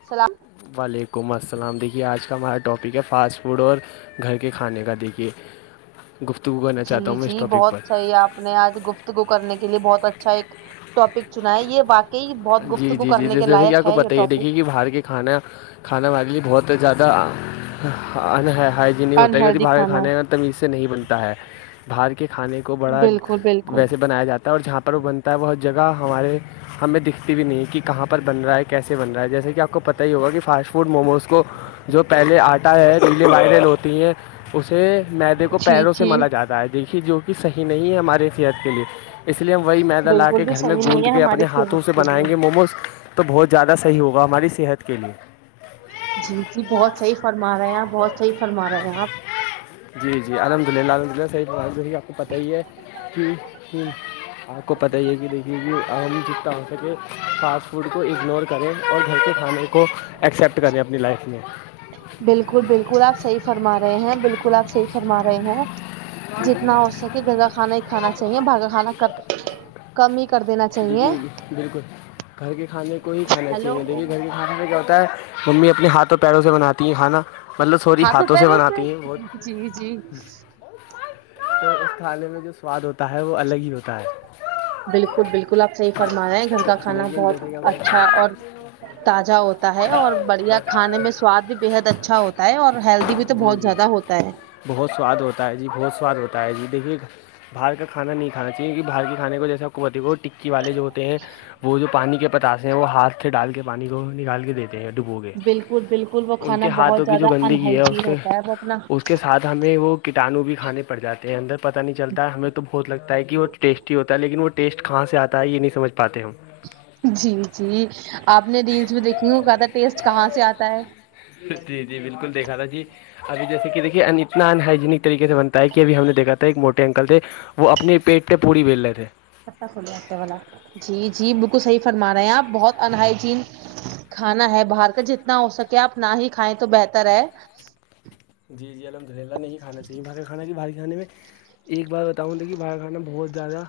سلام وعلیکم السلام دیکھیے آج کا ہمارا ٹاپک ہے فاسٹ فوڈ اور گھر کے کھانے کا دیکے گفتگو کرنا چاہتا جی ہوں میں اس جی ٹاپک بہت پر صحیح آپ نے آج گفت کو کرنے کے لیے بہت اچھا ایک ٹاپک چنا ہے یہ باقی جی جی جی جیسے جیسے کہ آپ کو پتہ یہ دیکھیے ٹاپک کہ باہر کے کھانا کھانا بھگ لیے بہت زیادہ ہائجینک ان ہوتا ہے کیکہ ہیلدی باہر کے کھانا کھانے کا تمیز سے نہیں بنتا ہے باہر کے کھانے کو بڑا بالکل بالکل ویسے بنایا جاتا ہے اور جہاں پر وہ بن تا ہے بہت جگہ ہمارے ہمیں دکھ بھی نہیں کہاں پر بن رہا ہے کیسے بن رہا ہے جیسے کہ آپ کو پتہ ہی ہوگا کہ فاسٹ فوڈ موموز کو جو پہلے آٹا ہے پیلیے وائرل ہوتی ہے اسے مدے کو جی پیروں سے جی ملا جاتا ہے دیکھیے جو صحیح نہیں ہے ہماراری صحت کے لیے اس لیے ہم وہی میدا لا بالکل کے بھی گھر میں صحیح گوند نہیں ہے کے اپنے ہماری ہاتھوں صحت سے کے بنائیں لیے گے موموز تو بہت زیادہ صحی ہوگا ہماری صحت کے لیے جی جی بہت صحیح فرما رہے ہیں آپ بہت صحی فرما رہے ہیں آپ جی جی الحمد للہ الحمدلہ صحیح ب کہ آپ کو پتہ ہی ہے کہ آپ کو پتہ یہ ہے کہ دیکھیے کہ آ جتنا ہو سکے فاسٹ فوڈ کو اگنور کریں اور گھر کے کھانے کو ایکسپٹ کریں اپنی لائف میں بالکل بالکل آپ صحیح فرما رہے ہیں بالکل آپ صحیح فرما رہے ہیں جتنا ہو سکے گگا کانا ہی کھانا چاہیے بھاگا کھانا کب کم ہی کر دینا چاہیے دیکھیے بالکل گھر کے کھانے کو ہی کھانا ہیلو چاہیے دیکھیے گھر کے کھانے میں کیا ہوتا ہے ممی اپنے ہاتھوں پیروں سے بناتی ہیں کھانا مطلب سوری ہاں تو ہاتھوں سے پہروں بناتی ہیں ب جی جی تو اس کھانے میں جو سواد ہوتا ہے وہ الگ ہی ہوتا ہے بالکل بالکل آپ صحیح فرما رہے ہیں گھر کا کھانا لیکن بہت جیسے کہ ہم- اچھا اور تازہ ہوتا ہے اور بڑھیا کھانے میں سواد بھی بےحد اچھا ہوتا ہے اور ہیلدی بھی تو جی بہت جی زیادہ ہوتا تا ہے بہت سواد ہوتا ہے جی بہت سواد ہوتا ہے جی دیکھیے باہر کا کھانا نہیں کانا چاہیے کی کہ باہر کے کھانے کو جیساوتی کو ٹکی والے جو ہوتے ہیں وہ جو پانی کے پتاس ہیں وہ ہاتھ سے ڈال کے پانی کو نکال کے دیتے ہیں ڈبو گ بالکل بالکل وہ کے ان کھانا کے بہت ہاتھوں کی زیادہ جو گندگی ہے اس انہائجین کے ہوتا ہے وہ اپنا اس کے سات ساتھ ہمیں وہ کٹانو بھی کھانے پڑ جاتے ہیں اندر پتہ نہیں چلتا ہے ہمیں تو بہت لگتا ہے کہ وہ ٹیسٹی ہوتا ہے لیکن وہ ٹیسٹ کہاں سے آتا ہے یہ نہیں سمجھ پاتے ہم جی جی آپ نے ریلس میں دیکھی ہوں کہ تھا ٹیسٹ کہاں سے آتا ہے جی جی بالکل دیکھا تھا جی ابھی جیسے کہ دیکے اتنا انہائجینک طریقے سے بنتا ہے کہ اب ہم نے دیکھا تھا ایک موٹے اکل تھے وہ اپنے پیٹ پہ پوڑی بیل رہے تھے والا جی جی بالکل صحیح فرما رہے ہیں آپ بہت انہائجین کھانا ہے باہر کا جتنا ہو سکے آپ نہ ہی کھائیں تو بہتر ہے جی جی الحمدھریلہ نہیں کھااہیے باہر کا کانا کہ بھاری کانے میں ایک بار بتاؤں کہ باہر کھانا بہت زیادہ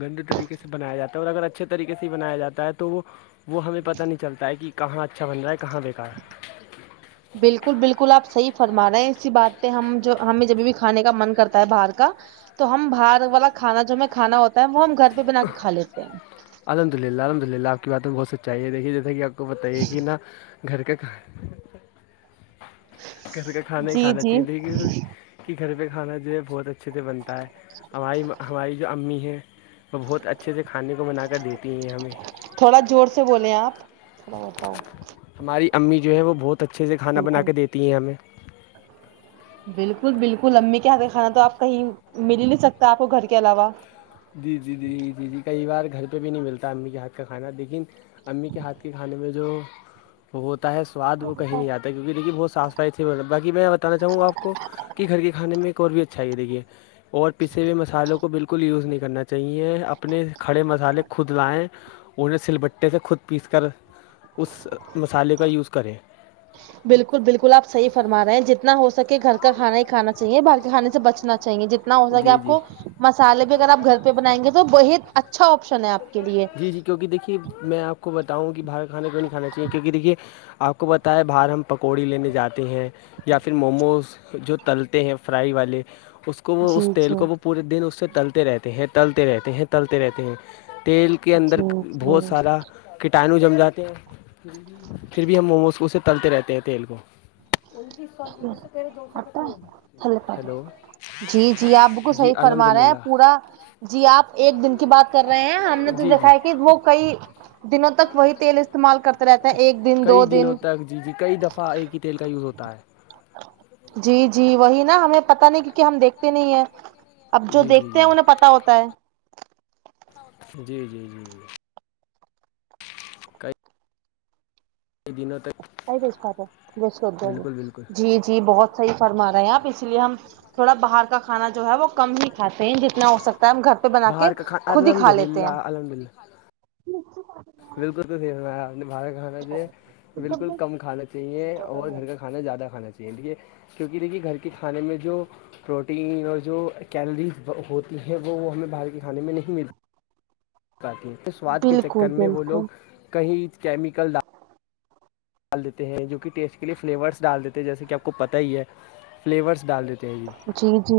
گند طریقے سے بنایا جاتا ہے اور اگر اچھے طریقے سے ہی بنایا جاتا ہے تو وہ وہ ہمیں پتہ نہیں چلتا ہے کہ کہاں اچھا بن رہا ہے کہاں بےیکار ہے بالکل بالکل آپ صحیح فرما رہے ہیں اسی بات پہ ہم ہمیں جبھی بھی کھانے کا من کرتا ہے باہر کا تو ہم باہر والا کھانا جو ہمیں کھانا ہوتا ہے وہ ہم گھر پہ بنا کے کھا لیتے ہیں الحمد للہ الحمد للہ آپ کی باتیں بہت سچائی دیکھیےیے کہ آپ کو بتائیے کہ نا گھر کا کھ گھر کا کھانا ہی جی کھانا جی چاہیے کہ گھر پہ کھانا جو ہے بہت اچھے سے بنتا ہے ہماری ہماری جو امی ہیں وہ بہت اچھے سے کھانے کو بنا کر دیتی ہیں ہمیں بڑ پؤ ہماری امی جو ہے وہ بہت اچھے سے کھانا بنا بالکل کے دیتی ہیں ہمیں بالکل بالکل امی کے ہاتھ کھانا تو آپ کہیں مل ہی نہیں سکتا آپ کو گھر کے علاوہ جی جی جی جی جی کئی بار گھر پہ بھی نہیں ملتا امی کے ہاتھ کا کھانا لیکن امی کے ہاتھ کے کھانے میں جو وہ ہوتا ہے سواد وہ کہیں نہیں آتا ہے کیونکہ دیکھین بہت صاف بای میں بتانا چاہوں گا آپ کو کہ گھر کے کانے میں اور بھی اچھا یہ دیکھیے اور پیھے ہوئے مسالوں کو بالکل یوز نہیں کر کرنا چاہیے اپنے کڑے مسالے خود لائیں انہیں سل بٹے سے خود پیس کر اس مسالے کا یوز کریں بالکل بالکل آپ صح فرماے ہیں جتنا ہو سکے گھر کا کھانا ہی کھا چاہیے باہر کے کھانے سے بچنا چاہیے جتنا تنا ہو سک جی آپ جی کو مسالے بھی اگر آپ گھر پہ بنائیں گے تو بہت اچھا آپشن ہے آپ کے لیے جی جی کیونکہ دھیے میں آپ کو بتاؤں کہ باہر کھانے کیوں نہیں کھانا چاہیے کیوںک دیکھیے آپ کو بتاائے باہر ہم پکوڑی لینے جاتے ہیں یا پھر موموز جو تلتے ہیں فرائی والے اس کو وہ جی اس تیل جی کو وہ پورے دن اس سے تلتے رہتے ہیں تلتے رہتے ہیں تلتے رہتے ہیں تیز کے اندر جی جی بہت سارا کٹانو جم جاتے ہیں پھر بھی ہم موموز کو اسے تلتے رہتے ہیں تیل کو انتیس سو روپے دو آٹا سو تھلے پا دو کلو جی جی آپ بال کو صحیح فرما رہا ہے پورا جی آپ ایک دن کی بات کر رہے ہیں ہم نے تو جی جی دیکھا ہے کہ وہ کئی دنوں تک وہی تیل استعمال کرتے رہتے ہیں ایک دن کئی دو دنوں دن جی جی کئی دفع آ تیل کا یوز ہوتا ہے جی جی وہی نا ہمیں پتا نہیں کیونکہ ہم دیکھتے نہیں ہیں اب جو جی جی دیکھتے جی ہیں انہیں پتا ہوتا ہے جی جی جی ک دنوں تک بالکل بالکل جی جی بہت صحیح فرما رہے ہیں آپ اس لیے ہم تھوڑا باہر کا کھانا جو ہے وہ کم ہی کھاتے ہیں جتنا ہو سکتا ہے ہم گھر بنا کے باہر کا کھانا خود ہی الحمد کھا لیتے للہ ہیں الحمد للہ بالکل تو صحیح بنایا آپ نے باہر کا کھانا جو بالکل کم کھانا چاہیے اور گھر کاھ کھانا زیادہ کھانا چاہیے دیکھیے کیونکہ دیکھیے گھر کے کھانے میں جو پروٹین اور جو کیلریز ہوتی ہیں وہ ہمیں باہر کے کھانے میں نہیں ملتی تی ہیں اس سواد کے چکر بالکل میں وہ لوگ بالکل کہیں کیمیکل ڈال ڈال دیتے ہیں جو کہ ٹیسٹ کے لیے فلیورس ڈال دیتے ہیں جیسے کہ آپ کو پتہ ہی ہے فلیورس ڈال دیتے ہیں جی جی جی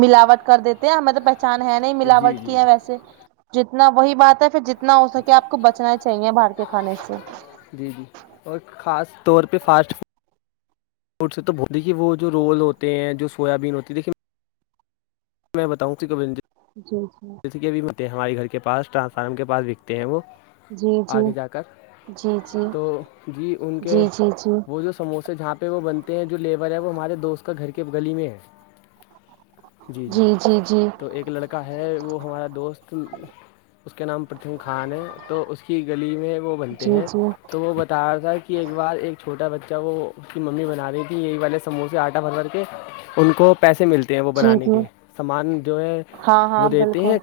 ملاوٹ کر دیتے ہیں ہمیں تو پہچان ہے نہیں جی ملاوٹ کی جی ہے ویسے جتنا وہی بات ہے پھر جتنا ہو سکے آپ کو بچنا ہی چاہیے باہر کے کھانے سے جی جی اور خاص طور پہ فاسٹ فڈ تو دیکے وہ جو رول ہوتے ہیں جو سویابین ہوتی ہے دیکھی میں بتاؤں کبی جی جی بھی ہوتے ہیں ہمارے گھر کے پاس ٹرانسفارمر کے پاس بکتے ہیں وہ جی جی آگے جا کر جی جی تو جی ان کے جی جی جی وہ جو سموسے جہاں پہ پہ وہ بنتے ہیں جو ل لیبر ہے وہ ہمارے دوست کا گھر کے گلی میں ہے جی جی تو ایک لڑک ہے وہ ہمارا دوست اس کا نام پرتھم خان ہے تو اس کی گلی میں وہ بنتے جی جی ہیں تو وہ بتا رہا تھا کہ ایک بار ایک چھوٹا بچہ کو کی ممی بنا رہی تھی یہی والے سموسے آٹا بھر کر کے ان کو پیسے ملتے ت ہیں وہ جی بنانے جی کے سامان جو ہے ہاں وہ ہاں دیتے بالکل ہیں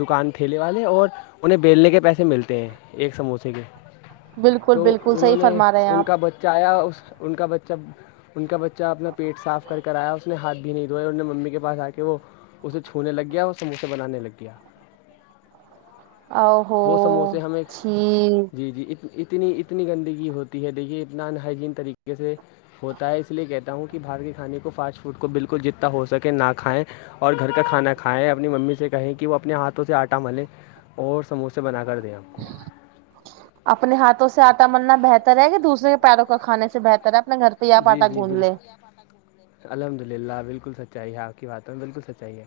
دکان ھیلے والے اور انہیں بیلنے کے پیسے ملتے ہیں ایک سموسے کے بالکل تو بالکل انہوں صحیح نے فرما رہے ہیں ان آپ کا بچہ آیا ان کا بچہ ان کا بچہ اپنا پیٹ صاف کر آیا اس نے ہاتھ بھی نہیں دھوئے اور ان میں ممی کے پاس آ کے وہ اسے چھونے لگ گیا اور سموسے بنانے لگ گیا ا ہوو وہ سموسے ہمیں چھی جی جی ایک اتنی اتنی گندگی ہوتی ہے دیکھیے اتنا ان ہائجین طریقے سے ہوتا ہے اس لیے کہتا ہوں کہ بھارت کے کھانے کو فاسٹ فوڈ کو بالکل جتنا ہو سکے نہ کھائیں اور گھر کا کھانا کھائےیں ا اپنی ممی سے کہیں کہ وہ اپنے ہاتھوں سے آٹا ملیں اور سموسے بنا کر دیں آپ کو اپنے ہاتھوں سے آٹا ملنا اس بہتر ہے کہ دوسرے کے پیروں کا کھانے سے بہتر ہے نا گھر تویا پٹات گون لے پانہ گگ الحمد للہ بالکل سچائی ہے آپ کی باتوں میں بالکل سچائی ہے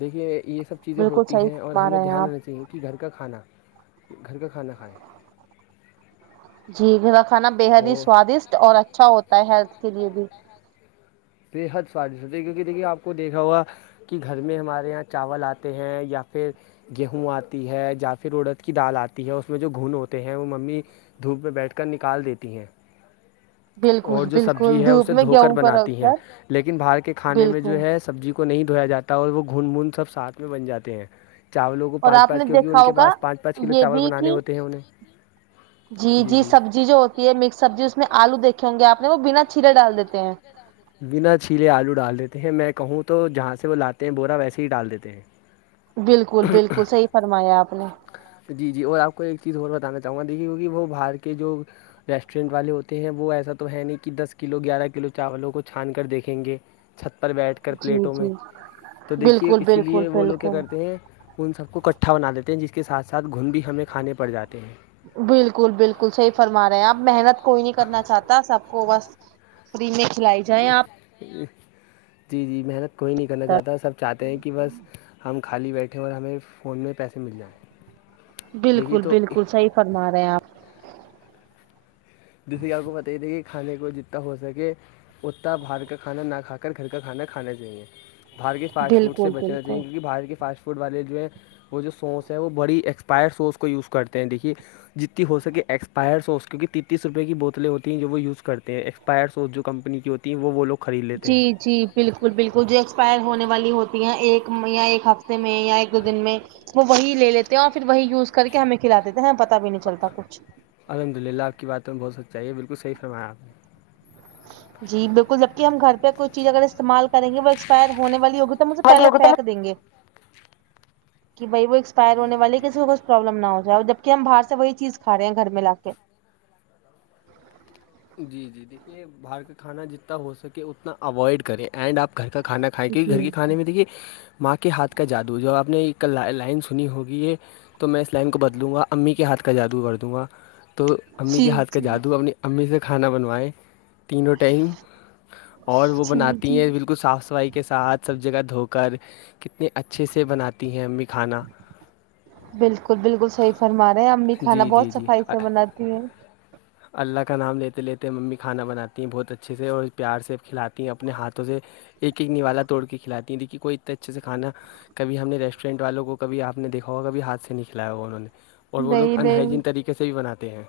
دیکھیے یہ سب چیزیں بالکل ہوتی صحیح ہیں اور فرما ہمیں رہے ہیں دھیان آپ رنا چاہیے کہ گھر کا کھانا گھر کا کھانا کھائائے جی ما کھانا بے حد ہی اور سوادشٹ اور اچھا ہوتا ہے ہیلتھ کے لیے بھی بےحد سوادش ہوتی ہے کیونکہ دیکے آ کو دھا ہوا کہ گھر میں ہمارے یہاں چاول آتے ہیں یا پھر گیہوں آتی ہے یا پھر عڑد کی دال آتی ہے اس میں جو گھن ہوتے ہیں وہ ممی دھوپ میںہ بیٹھ کر نکال دیتی ہیں اور بالکل جو بالکل سبزی ہے دھوپ اسے میں دھو کر گیہوں کو رکھ بناتی ہے کر لیکن باہر کے کھانے میں بالکل جو ہے سبزی کو نہیں دھویا جاتا اور وہ گھن بھن سب ساتھ میں بن جاتے ہیں چاولوں کو اور پانچ آپ نے پانچ کیونکہ ان دیکھا کے پا ہوگا پانچ پانچ کل یہ چاول بھی بنے کہ ہوتے ہیں انہیں جی جی سبزی جو ہوتی ہے مکس سبزی اس میں آلو دیکھ ہوںے آ نے وہ بنا چھیلے ڈال دیتے ہیں بنا چھیلے آلو ڈال دیتے ہیں میں کہوں تو جہاں سے وہ لاتے ہیں بورا ویسے ہی ڈال دیتے ہیں بالکل بالکل صحی فرمایا آپ نے جی جی اور آپ کو ایک چیز اور بتانا چاہوں گا دیکھیے کہ وہ باہار کے جو ریسٹورینٹ والے ہوتے ہیں وہ ایسا تو ہے نہیں کہ دس کلو گیارہ کلو چاولوں کو چھان کر دیکھیں گے چھت پر بیٹھ کر جی پلیٹوں میں جی تو دیکھیے بالکل اسی بالکل لیے وہ لوگ کیا بالکل کرتے ہیں ان سب کو کٹھا بنا دی ہیں جس کے ساتھ ساتھ گھن بھی ہمیں کھانے پڑ جاتے ہیں بالکل بالکل صحیح فرما رہے ہیں آپ محنت کوئی نہیں کرنا چاہتا سب کو بس فری میں کھلائی جائیں آپ جی جی محنت کوئی نہیں کرنا چاہتا سب چاہتے ہیں کہ بس ہم خالی بیٹھے اور ہمیں فون میں پیسے مل جائیں دیکھیے بالکل تو بالکل صحیح فرما رہے ہیں آپ جسے کہ آپ کو بت ہی تھاے کہ کھانے کو جتنا ہو سکے اتتا باہر کا کھانا نہ کھا کر گھر کا کھانا کھانا چاہیے بھار کے فاسٹ فوڈ سے بالکل بچنا بالکل چاہیے کیونکہ بارت کے فاسٹ فوڈ والے جو ہیں وہ جو سوس ہے وہ بڑی ایکسپائر سوس کو یوز کرتے ہیں دیکھیے جتنی ہو سکے ایکسپائر سو کیونکہ تتنی روپ کی بتیں ہوتی ہیں جو وہ یوزتے ہیں ایکسپائر جومپنی کی ہوتی وہ لو خرید لیتے جی ہیں جی بالکل بالکل جو ایکسپائر ہونے والی ہوتی ہیں ایک یا ایک ہفتے میں یا ایک دو دن میں وہ وہی لے لیتے ہیں اور پھر وہی یوز کر کے ہمیں کھلا دیتے ہیں ہم پتا بھی نہیں چلتا کچھ الحمد للہ آپ کی بات میں بتچ چاہیے باللح فمایاپ نے جی بالکل جبک ہم گھر پہ کوئی چیز اگر استعمال کریں گے وہ ایکسپائر ہو والی ہو تو مے پہلے پھینک دیں گے کہ بھائی وہ ایک پائر جی جی ہونے جی والی جی ہے کسی جی کوچھ پروابلم نہ ہو جائے اور جب کہ ہم باہر سے وہی چیز کھاے ہیں گھر میں لا کے جی جی دیکھیے باہر کا کھانا جتنا ہو سکے اتنا اوائڈ کریں اینڈ آپ گھر کا کھانا کھائیں کیونکہ گھر جی کے کھانے میں دیکھیے ماں کے ہاتھ کا جادو جو آپ نے ایک لائن سنی ہوگی یہ تو میں اس لائن کو بدلوں گا امی کے ہاتھ کا جادو کر دوں گا تو امی کے جی ہاتھ کا جی جادو اپنی امی سے کھانا بنوائےیں تینوں ٹائم اور وہ جی بناتی جی ہیں بالکل صاف صفائی کے ساتھ سب جگہ دھو کر کتنے اچھے سے بناتی ہیں ا بھی کھانا بالکل بالکل صحیح فرما رہے ہیں امی کھانا جی جی بہت صفائی جی سے بناتی ہیں اللہ کا نام لیتے لیتے ممی کھانا بناتی ہیں بہت اچھے سے اور پیار سے کھلاتی ہیں اپنے ہاتھوں سے ایک ایک نوالا توڑ کے کھلاتی ہیں تھھییک کہ کوئی اتنے اچھے سے کھانا کبھی ہم نے ریسٹورینٹ والوں کو کبھیپ نے دیکھا ہوا کبھی ہاتھ سے نہیں کھلایا ہوا انہوں نے اور وہ لوگ نہیں نہیں انہائجین طریقے سے بھی بناتے ہیں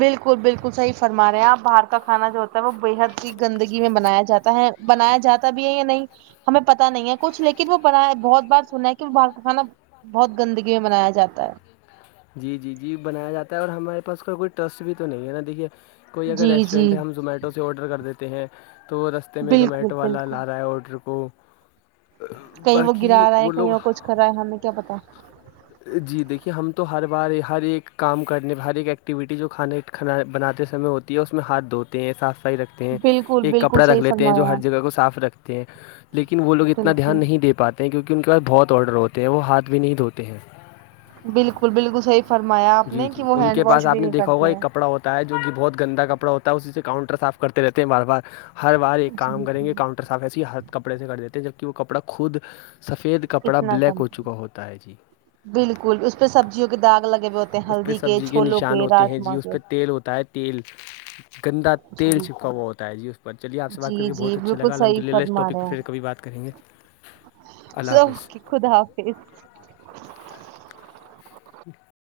بالکل بالکل صحی فرما رہے ہیں آپ باہر کا کھا جو مطب وہ بےحد ہی گندگی میں بنایا جاتا ہے بنایا جاتا بھی ہے یا نہیں ہمیں پت نہیں ہے کچھ لیکن وہ ب ہے بہت بار سننا ہے کہ وہ باہر کا کانا بہت گندگی میں منایا جاتا ہے جی جی جی بنایا جاتا ہے اور ہمارے پاس اس کا کوئی ٹرسٹ بھی تو نہیں ہے نا دیکھیے کوئی اگر جی جی ریسٹورینٹ ہے ہم زومیٹو سے آرڈر کر دیتے ہیں تو رس ہفتے میں بالکل زومیٹو والا بالکل لا رہا ہے آرڈر کو کہیں وہ گرا باقی رہا ہے کہیں لوگ وہ کچھ کر رہا ہے ہمیں کیا پتا جی دیکھیے ہم تو ہر بار ہر ایک کام کرنے پ ہر ایک ایکٹیویٹی جو کھانے کھانا بناتے سمے ہوتی ہے اس میں ہاتھ دھوتے ہیں صاف صفائی رکھتے ہیں بالکل ایک بالکل کپڑا رکھ صحیح لیتے ہیں جو فرمایا ہر آپ جگہ کو صاف رکھتے ہیں لیکن وہ لوگ اتنا دھیان بالکل نہیں دے پاتے ہیں کیونکہ ان کے پاس بہت آرڈر ہوتے ہیں وہ ہاتھ بھی نہیں دھوتے ہیں بالکل بالکل صحیح فرمایا آپ جی نے کہ وہ ہینڈ واش بھی نہیں کرتے ہیں تا ہے جو کہ بہت گندا کپڑا ہوتا ہے اسی سے کاؤنٹر صاف کرتے رہتے ہیں بار بار ہر بار ایک کام جی کریں گے جی کاؤنٹر صاف ایسے ہی ہر کپڑے سے کر دیتے ہیں جبکہ وہ کپڑا خود سفید کپڑا اتنا بلیک کم ہو چکا ہوتا ہے جی بالکل اس پہ سبزیوں کے داغ لگے ہوئے ہوتے ہیں اس پہ ہلدی سبزی کے چھولوں نشان ہوتے ہیں جی راجما اس کے پہ تیل ہوتا ہے تیل گندا جی تیل چپکا ہوا ہوتا ہے جی بٹ چلیے آپ سے بات کر جی کے جی بہت اچھا بالکل لگا صحیح الحمدللہ اس فرما ٹاپک رہے پھر ہیں کبھی بات کریں گے اللہ حافظ اوکے خدا حافظ [inaudible]